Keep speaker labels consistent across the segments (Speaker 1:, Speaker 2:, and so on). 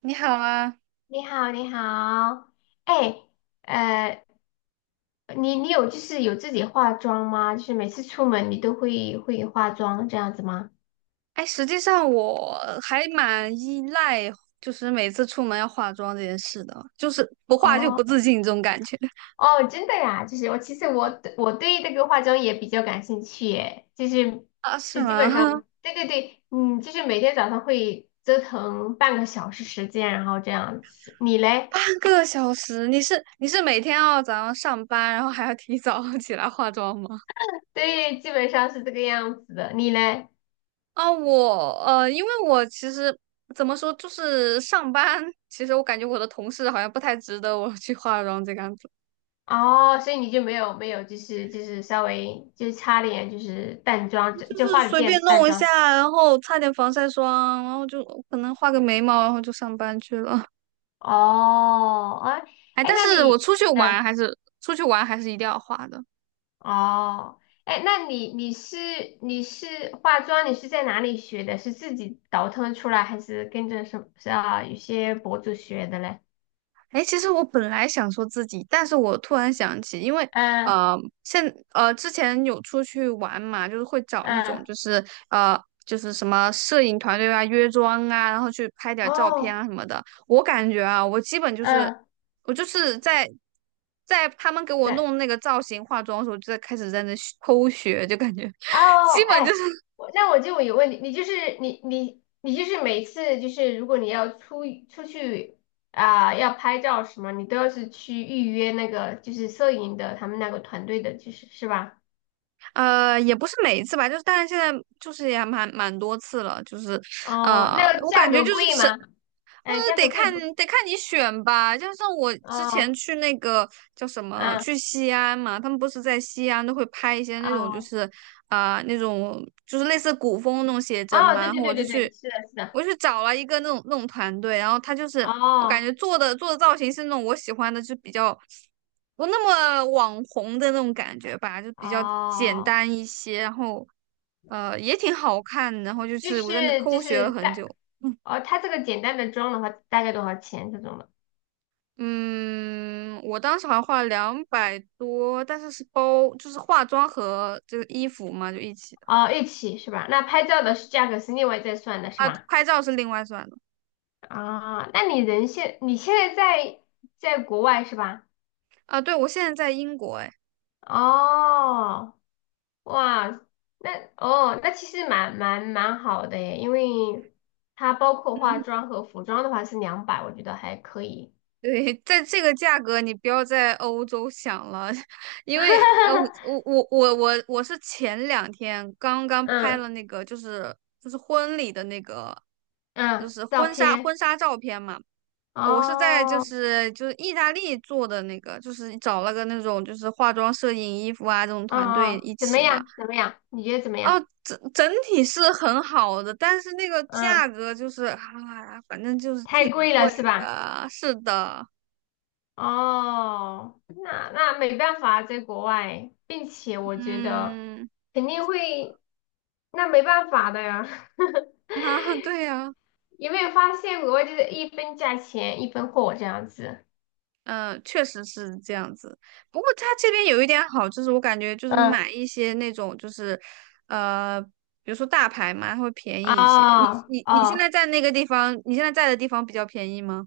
Speaker 1: 你好啊，
Speaker 2: 你好，你好，哎，呃，你你有就是有自己化妆吗？就是每次出门你都会化妆这样子吗？
Speaker 1: 哎，实际上我还蛮依赖，就是每次出门要化妆这件事的，就是不化就不
Speaker 2: 哦
Speaker 1: 自信这种感觉
Speaker 2: 哦，真的呀，就是我其实我对这个化妆也比较感兴趣耶，就是
Speaker 1: 啊，是
Speaker 2: 就基
Speaker 1: 吗？
Speaker 2: 本上 对对对，嗯，就是每天早上会折腾半个小时时间，然后这样子。你嘞？
Speaker 1: 半个小时，你是每天要早上上班，然后还要提早 起来化妆吗？
Speaker 2: 对，基本上是这个样子的。你嘞？
Speaker 1: 啊，我因为我其实怎么说，就是上班，其实我感觉我的同事好像不太值得我去化妆这个样子，
Speaker 2: 哦，所以你就没有没有，就是稍微就是擦点就是淡妆，就
Speaker 1: 就
Speaker 2: 就
Speaker 1: 是
Speaker 2: 化了
Speaker 1: 随便
Speaker 2: 点淡
Speaker 1: 弄一下，
Speaker 2: 妆。
Speaker 1: 然后擦点防晒霜，然后就可能画个眉毛，然后就上班去了。
Speaker 2: 哦，哎
Speaker 1: 哎，
Speaker 2: 哎，
Speaker 1: 但
Speaker 2: 那
Speaker 1: 是我
Speaker 2: 你嗯，
Speaker 1: 出去玩还是一定要化的。
Speaker 2: 哦，哎，那你是化妆，你是在哪里学的？是自己倒腾出来，还是跟着什么是啊？有些博主学的嘞？
Speaker 1: 哎，其实我本来想说自己，但是我突然想起，因为
Speaker 2: 嗯
Speaker 1: 呃，现之前有出去玩嘛，就是会找那种
Speaker 2: 嗯，
Speaker 1: 就是什么摄影团队啊、约妆啊，然后去拍点照片啊
Speaker 2: 哦，
Speaker 1: 什么的。我感觉啊，我基本就是
Speaker 2: 嗯，
Speaker 1: 我就是在他们给我
Speaker 2: 对，
Speaker 1: 弄那个造型、化妆的时候，就在开始在那学偷学，就感觉
Speaker 2: 哦，
Speaker 1: 基本
Speaker 2: 哎，
Speaker 1: 就是
Speaker 2: 我那我就有问题，你就是每次，就是如果你要出去啊、要拍照什么，你都要是去预约那个就是摄影的他们那个团队的，就是是吧？
Speaker 1: 也不是每一次吧，就是但是现在就是也蛮多次了，就是，
Speaker 2: 哦，那个
Speaker 1: 我感
Speaker 2: 价
Speaker 1: 觉
Speaker 2: 格
Speaker 1: 就
Speaker 2: 贵
Speaker 1: 是
Speaker 2: 吗？哎，价
Speaker 1: 得
Speaker 2: 格贵
Speaker 1: 看
Speaker 2: 不？
Speaker 1: 得看你选吧，就像我之前
Speaker 2: 哦，
Speaker 1: 去那个叫什么，
Speaker 2: 嗯，
Speaker 1: 去西安嘛，他们不是在西安都会拍一些那种就
Speaker 2: 哦，
Speaker 1: 是啊、那种就是类似古风那种写真
Speaker 2: 哦，
Speaker 1: 嘛，
Speaker 2: 对
Speaker 1: 然
Speaker 2: 对
Speaker 1: 后
Speaker 2: 对对对，是的，是的，
Speaker 1: 我去找了一个那种团队，然后他就是我感
Speaker 2: 哦
Speaker 1: 觉做的造型是那种我喜欢的，就比较不那么网红的那种感觉吧，就比较简
Speaker 2: 哦，
Speaker 1: 单一些，然后也挺好看，然后就
Speaker 2: 就
Speaker 1: 是
Speaker 2: 是
Speaker 1: 我在那
Speaker 2: 就
Speaker 1: 偷学
Speaker 2: 是
Speaker 1: 了很
Speaker 2: 大
Speaker 1: 久。
Speaker 2: 哦，它这个简单的妆的话大概多少钱这种的？
Speaker 1: 嗯，我当时好像花了两百多，但是是包，就是化妆和这个衣服嘛，就一起的
Speaker 2: 哦，一起是吧？那拍照的是价格是另外再算的是
Speaker 1: 啊。
Speaker 2: 吧？
Speaker 1: 拍照是另外算的
Speaker 2: 啊，那你人现你现在在在国外是吧？
Speaker 1: 啊。对，我现在在英国，哎，
Speaker 2: 哦，哇，那哦，那其实蛮好的耶，因为它包括化
Speaker 1: 嗯，
Speaker 2: 妆和服装的话是200，我觉得还可以。
Speaker 1: 对，在这个价格你不要在欧洲想了，因为我 我我我我是前两天刚刚拍了
Speaker 2: 嗯
Speaker 1: 那个，就是婚礼的那个，就
Speaker 2: 嗯，
Speaker 1: 是
Speaker 2: 照片
Speaker 1: 婚纱照片嘛。我是在就
Speaker 2: 哦，
Speaker 1: 是就是意大利做的那个，就是找了个那种就是化妆、摄影、衣服啊这种团
Speaker 2: 嗯
Speaker 1: 队
Speaker 2: 嗯，
Speaker 1: 一
Speaker 2: 怎么
Speaker 1: 起
Speaker 2: 样？
Speaker 1: 嘛。
Speaker 2: 怎么样？你觉得怎么样？
Speaker 1: 哦，整体是很好的，但是那个
Speaker 2: 嗯，
Speaker 1: 价格就是啊，反正就是
Speaker 2: 太
Speaker 1: 挺
Speaker 2: 贵了
Speaker 1: 贵
Speaker 2: 是吧？
Speaker 1: 的。是的，
Speaker 2: 哦，那那没办法啊，在国外，并且我觉得
Speaker 1: 嗯，
Speaker 2: 肯定会，那没办法的呀。
Speaker 1: 啊，对呀、
Speaker 2: 有没有发现国外就是一分价钱一分货这样子？
Speaker 1: 嗯，确实是这样子。不过它这边有一点好，就是我感觉就是
Speaker 2: 嗯，
Speaker 1: 买一些那种就是，呃，比如说大牌嘛，它会便宜一些。你
Speaker 2: 哦
Speaker 1: 你你现在
Speaker 2: 哦，
Speaker 1: 在那个地方，你现在在的地方比较便宜吗？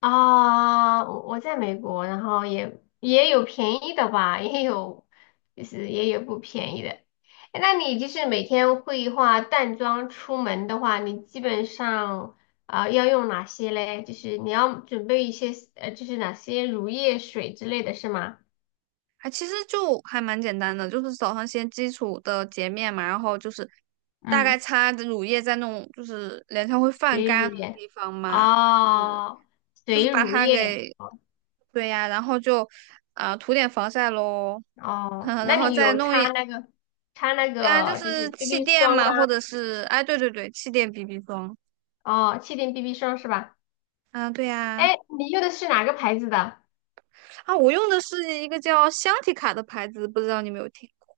Speaker 2: 啊，我在美国，然后也有便宜的吧，也有就是也有不便宜的。诶那你就是每天会化淡妆出门的话，你基本上啊、要用哪些嘞？就是你要准备一些就是哪些乳液水之类的是吗？
Speaker 1: 还其实就还蛮简单的，就是早上先基础的洁面嘛，然后就是大概
Speaker 2: 嗯，
Speaker 1: 擦着乳液在那种就是脸上会泛
Speaker 2: 水
Speaker 1: 干那
Speaker 2: 乳
Speaker 1: 种
Speaker 2: 液。
Speaker 1: 地方嘛，嗯，
Speaker 2: 哦，
Speaker 1: 就是
Speaker 2: 水
Speaker 1: 把
Speaker 2: 乳
Speaker 1: 它
Speaker 2: 液。
Speaker 1: 给，
Speaker 2: 哦，
Speaker 1: 对呀，然后就啊、涂点防晒喽。
Speaker 2: 哦
Speaker 1: 嗯，
Speaker 2: 那
Speaker 1: 然后
Speaker 2: 你
Speaker 1: 再
Speaker 2: 有
Speaker 1: 弄
Speaker 2: 擦
Speaker 1: 一
Speaker 2: 那个擦那
Speaker 1: 啊，就
Speaker 2: 个就是
Speaker 1: 是气
Speaker 2: BB
Speaker 1: 垫
Speaker 2: 霜
Speaker 1: 嘛，
Speaker 2: 吗？
Speaker 1: 或者是哎，对对对，气垫 BB 霜。
Speaker 2: 哦，气垫 BB 霜是吧？
Speaker 1: 啊，对呀，
Speaker 2: 哎，你用的是哪个牌子的
Speaker 1: 啊，我用的是一个叫香缇卡的牌子，不知道你有没有听过？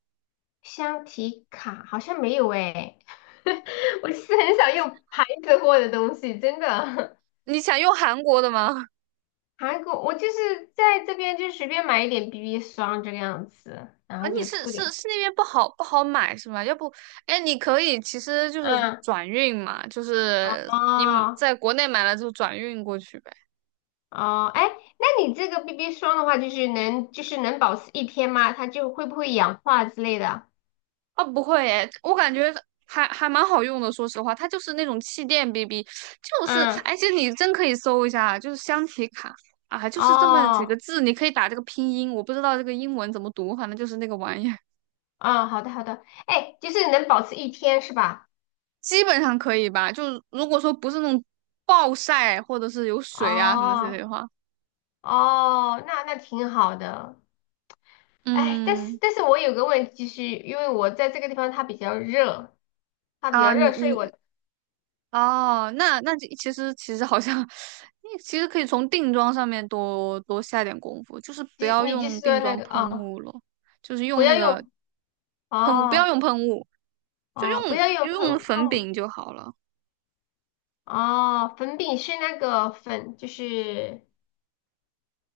Speaker 2: 香缇卡？好像没有哎，我是很少用牌子货的东西，真的。
Speaker 1: 你想用韩国的吗？
Speaker 2: 韩国，我就是在这边就随便买一点 BB 霜这个样子，然
Speaker 1: 啊，
Speaker 2: 后
Speaker 1: 你
Speaker 2: 就
Speaker 1: 是
Speaker 2: 涂
Speaker 1: 是
Speaker 2: 点。
Speaker 1: 是那边不好买是吗？要不，哎，你可以其实就是
Speaker 2: 嗯，
Speaker 1: 转运嘛，就是你
Speaker 2: 哦
Speaker 1: 在国内买了就转运过去呗。
Speaker 2: 哦，哎，那你这个 BB 霜的话，就是能就是能保持一天吗？它就会不会氧化之类的？
Speaker 1: 啊，不会诶，我感觉还蛮好用的。说实话，它就是那种气垫 BB，就是
Speaker 2: 嗯，
Speaker 1: 而且你真可以搜一下，就是香缇卡啊，就是这么几个
Speaker 2: 哦，
Speaker 1: 字，你可以打这个拼音，我不知道这个英文怎么读，反正就是那个玩意儿，
Speaker 2: 哦，好的好的，哎，就是能保持一天是吧？
Speaker 1: 基本上可以吧。就如果说不是那种暴晒或者是有水啊什么之类
Speaker 2: 哦。
Speaker 1: 的话，
Speaker 2: 哦，那那挺好的。哎，但是
Speaker 1: 嗯
Speaker 2: 但是我有个问题，就是因为我在这个地方它比较热，它比
Speaker 1: 啊，
Speaker 2: 较
Speaker 1: 你
Speaker 2: 热，所以我
Speaker 1: 你哦，那其实好像，你其实可以从定妆上面多多下点功夫，就是不
Speaker 2: 即
Speaker 1: 要
Speaker 2: 你就
Speaker 1: 用
Speaker 2: 是
Speaker 1: 定
Speaker 2: 说那
Speaker 1: 妆
Speaker 2: 个
Speaker 1: 喷
Speaker 2: 哦，
Speaker 1: 雾了，就是
Speaker 2: 不
Speaker 1: 用那
Speaker 2: 要
Speaker 1: 个
Speaker 2: 用
Speaker 1: 喷，不要
Speaker 2: 哦
Speaker 1: 用喷雾，就用
Speaker 2: 哦，不要用
Speaker 1: 就用
Speaker 2: 喷
Speaker 1: 粉
Speaker 2: 喷
Speaker 1: 饼就好了。
Speaker 2: 哦，粉饼是那个粉，就是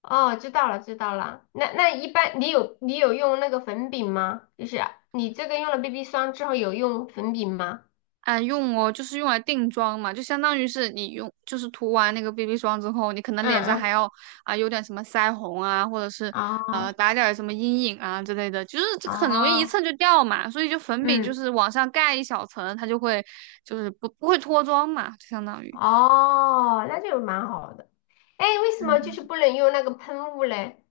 Speaker 2: 哦，知道了知道了。那那一般你有用那个粉饼吗？就是啊你这个用了 BB 霜之后有用粉饼吗？
Speaker 1: 啊，用哦，就是用来定妆嘛，就相当于是你用，就是涂完那个 BB 霜之后，你可能脸上
Speaker 2: 嗯
Speaker 1: 还要啊有点什么腮红啊，或者是
Speaker 2: 嗯，
Speaker 1: 打点儿什么阴影啊之类的，就是这
Speaker 2: 哦
Speaker 1: 个很容易一
Speaker 2: 哦，
Speaker 1: 蹭就掉嘛，所以就粉饼就
Speaker 2: 嗯。
Speaker 1: 是往上盖一小层，它就会就是不会脱妆嘛，就相当于。
Speaker 2: 哦，那就蛮好的。哎，为什么就
Speaker 1: 嗯，
Speaker 2: 是不能用那个喷雾嘞？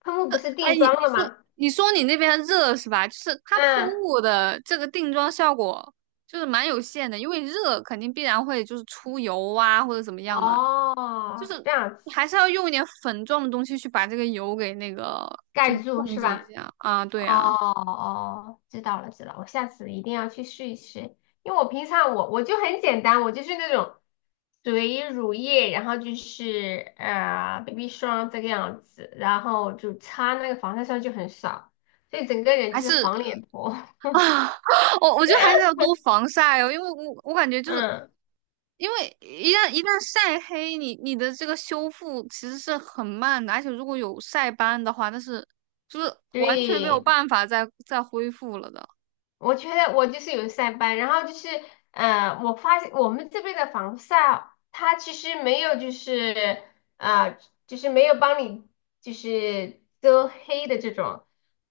Speaker 2: 喷雾不是
Speaker 1: 哎，
Speaker 2: 定
Speaker 1: 你
Speaker 2: 妆
Speaker 1: 你
Speaker 2: 的
Speaker 1: 说
Speaker 2: 吗？
Speaker 1: 你说你那边热是吧？就是它喷
Speaker 2: 嗯，
Speaker 1: 雾的这个定妆效果就是蛮有限的，因为热肯定必然会就是出油啊或者怎么样嘛。就
Speaker 2: 哦，
Speaker 1: 是
Speaker 2: 这样
Speaker 1: 你
Speaker 2: 子
Speaker 1: 还是要用一点粉状的东西去把这个油给那个，就是
Speaker 2: 盖住
Speaker 1: 控
Speaker 2: 是
Speaker 1: 制
Speaker 2: 吧？
Speaker 1: 一下啊。
Speaker 2: 哦
Speaker 1: 对啊，
Speaker 2: 哦，知道了知道了，我下次一定要去试一试，因为我平常我就很简单，我就是那种水乳液，然后就是BB 霜这个样子，然后就擦那个防晒霜就很少，所以整个人
Speaker 1: 还
Speaker 2: 就是
Speaker 1: 是
Speaker 2: 黄脸婆。
Speaker 1: 啊，我觉得还是要多防晒哦，因为我感觉就是
Speaker 2: 嗯，
Speaker 1: 因为一旦晒黑，你的这个修复其实是很慢的，而且如果有晒斑的话，那是就是完全没
Speaker 2: 对。
Speaker 1: 有办法再恢复了的。
Speaker 2: 我觉得我就是有晒斑，然后就是，我发现我们这边的防晒，它其实没有就是，呃，就是没有帮你就是遮黑的这种，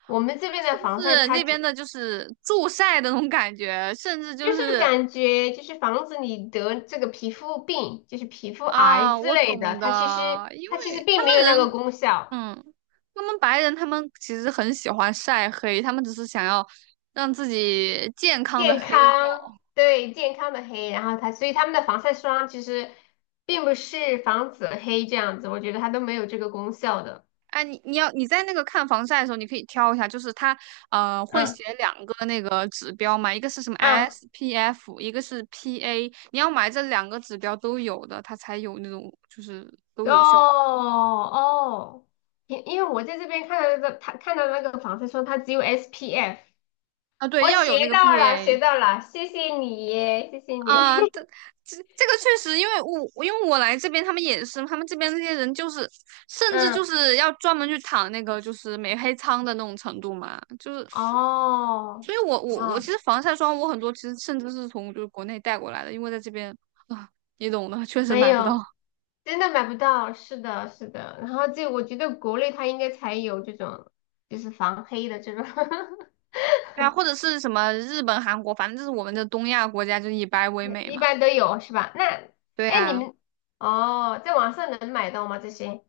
Speaker 2: 我们这边
Speaker 1: 是
Speaker 2: 的
Speaker 1: 不
Speaker 2: 防晒
Speaker 1: 是
Speaker 2: 它
Speaker 1: 那
Speaker 2: 就
Speaker 1: 边的就是助晒的那种感觉，甚至就
Speaker 2: 就是
Speaker 1: 是
Speaker 2: 感觉就是防止你得这个皮肤病，就是皮肤癌
Speaker 1: 啊，
Speaker 2: 之
Speaker 1: 我
Speaker 2: 类的，
Speaker 1: 懂
Speaker 2: 它其实
Speaker 1: 的，因
Speaker 2: 它其实
Speaker 1: 为
Speaker 2: 并没有那个功效。
Speaker 1: 嗯，他们白人他们其实很喜欢晒黑，他们只是想要让自己健康的
Speaker 2: 健
Speaker 1: 黑掉。
Speaker 2: 康，对，健康的黑，然后它，所以他们的防晒霜其实并不是防止黑这样子，我觉得它都没有这个功效的。
Speaker 1: 哎，你在那个看防晒的时候，你可以挑一下，就是它会
Speaker 2: 嗯
Speaker 1: 写两个那个指标嘛，一个是什么
Speaker 2: 嗯，
Speaker 1: SPF，一个是 PA，你要买这两个指标都有的，它才有那种就是都
Speaker 2: 哦
Speaker 1: 有效果
Speaker 2: 哦，因为我在这边看到的，他看到那个防晒霜，它只有 SPF，
Speaker 1: 啊。对，
Speaker 2: 我
Speaker 1: 要
Speaker 2: 学
Speaker 1: 有那个
Speaker 2: 到了，学
Speaker 1: PA。
Speaker 2: 到了，谢谢你，谢谢你。
Speaker 1: 啊，这个确实，因为我来这边，他们也是，他们这边那些人就是，甚至就
Speaker 2: 嗯，
Speaker 1: 是要专门去躺那个就是美黑仓的那种程度嘛，就是，
Speaker 2: 哦，
Speaker 1: 所以我我
Speaker 2: 啊，
Speaker 1: 我其实防晒霜我很多其实甚至是从就是国内带过来的，因为在这边啊，你懂的，确实
Speaker 2: 没
Speaker 1: 买不到。
Speaker 2: 有。真的买不到，是的，是的。然后这我觉得国内它应该才有这种，就是防黑的这种，
Speaker 1: 对啊，或者 是什么日本、韩国，反正就是我们的东亚国家就是以白为美
Speaker 2: 一
Speaker 1: 嘛。
Speaker 2: 般都有是吧？那，
Speaker 1: 对
Speaker 2: 哎，你
Speaker 1: 啊。
Speaker 2: 们哦，在网上能买到吗？这些？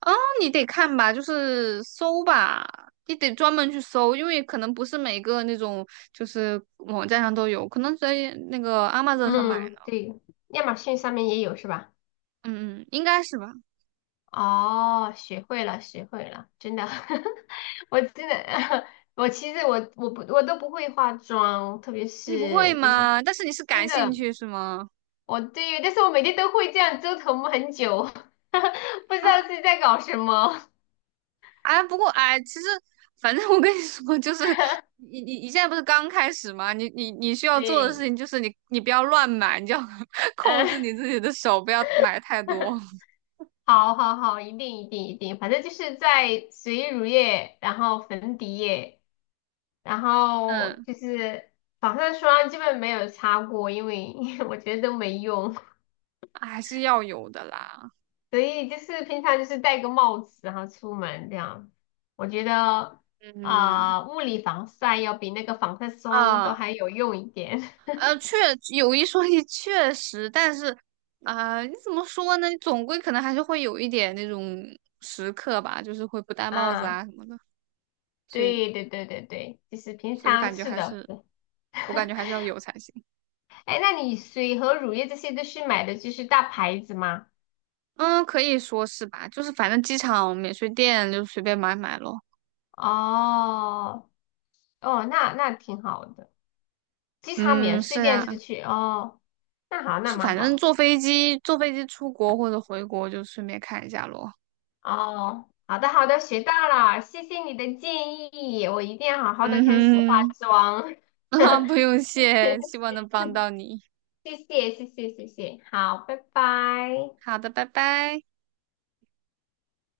Speaker 1: 哦，你得看吧，就是搜吧，你得专门去搜，因为可能不是每个那种就是网站上都有，可能在那个 Amazon 上买的
Speaker 2: 嗯，
Speaker 1: 嗯
Speaker 2: 对，亚马逊上面也有是吧？
Speaker 1: 嗯，应该是吧？
Speaker 2: 哦，学会了，学会了，真的，我真的，我其实我都不会化妆，特别
Speaker 1: 你不会
Speaker 2: 是就是
Speaker 1: 吗？但是你是
Speaker 2: 真
Speaker 1: 感兴
Speaker 2: 的。
Speaker 1: 趣是吗？
Speaker 2: 我对，但是我每天都会这样折腾很久，不知
Speaker 1: 啊，
Speaker 2: 道自己在搞什么。
Speaker 1: 哎，不过哎，其实反正我跟你说，就是你现在不是刚开始吗？你需要做的事
Speaker 2: 对，
Speaker 1: 情就是你不要乱买，你就要 控
Speaker 2: 嗯，
Speaker 1: 制你自己的手，不要买太多。
Speaker 2: 好好好，一定一定一定，反正就是在水乳液，然后粉底液，然后
Speaker 1: 嗯，
Speaker 2: 就是防晒霜基本没有擦过，因为 我觉得都没用，
Speaker 1: 还是要有的啦。
Speaker 2: 所以就是平常就是戴个帽子，然后出门这样。我觉得
Speaker 1: 嗯
Speaker 2: 啊、物理防晒要比那个防晒霜都
Speaker 1: 啊。
Speaker 2: 还有用一点
Speaker 1: 确有一说一，确实，但是啊、你怎么说呢？你总归可能还是会有一点那种时刻吧，就是会不戴 帽子
Speaker 2: 啊。
Speaker 1: 啊什么的，所以，
Speaker 2: 对对对对对，就是平
Speaker 1: 所以我
Speaker 2: 常
Speaker 1: 感觉
Speaker 2: 是
Speaker 1: 还
Speaker 2: 的。
Speaker 1: 是，要有才行。
Speaker 2: 哎，那你水和乳液这些都是买的就是大牌子吗？
Speaker 1: 嗯，可以说是吧，就是反正机场免税店就随便买买咯。
Speaker 2: 哦哦，那那挺好的，机场免
Speaker 1: 嗯，
Speaker 2: 税
Speaker 1: 是
Speaker 2: 店
Speaker 1: 呀，
Speaker 2: 是去哦，那好，那
Speaker 1: 是
Speaker 2: 蛮
Speaker 1: 反正
Speaker 2: 好。
Speaker 1: 坐飞机出国或者回国就顺便看一下咯。
Speaker 2: 哦，好的好的，学到了，谢谢你的建议，我一定要好好的开始化
Speaker 1: 嗯哼，
Speaker 2: 妆。
Speaker 1: 啊，不用谢，希望能帮到你。
Speaker 2: 谢谢谢谢谢谢，好，拜拜。
Speaker 1: 好的，拜拜。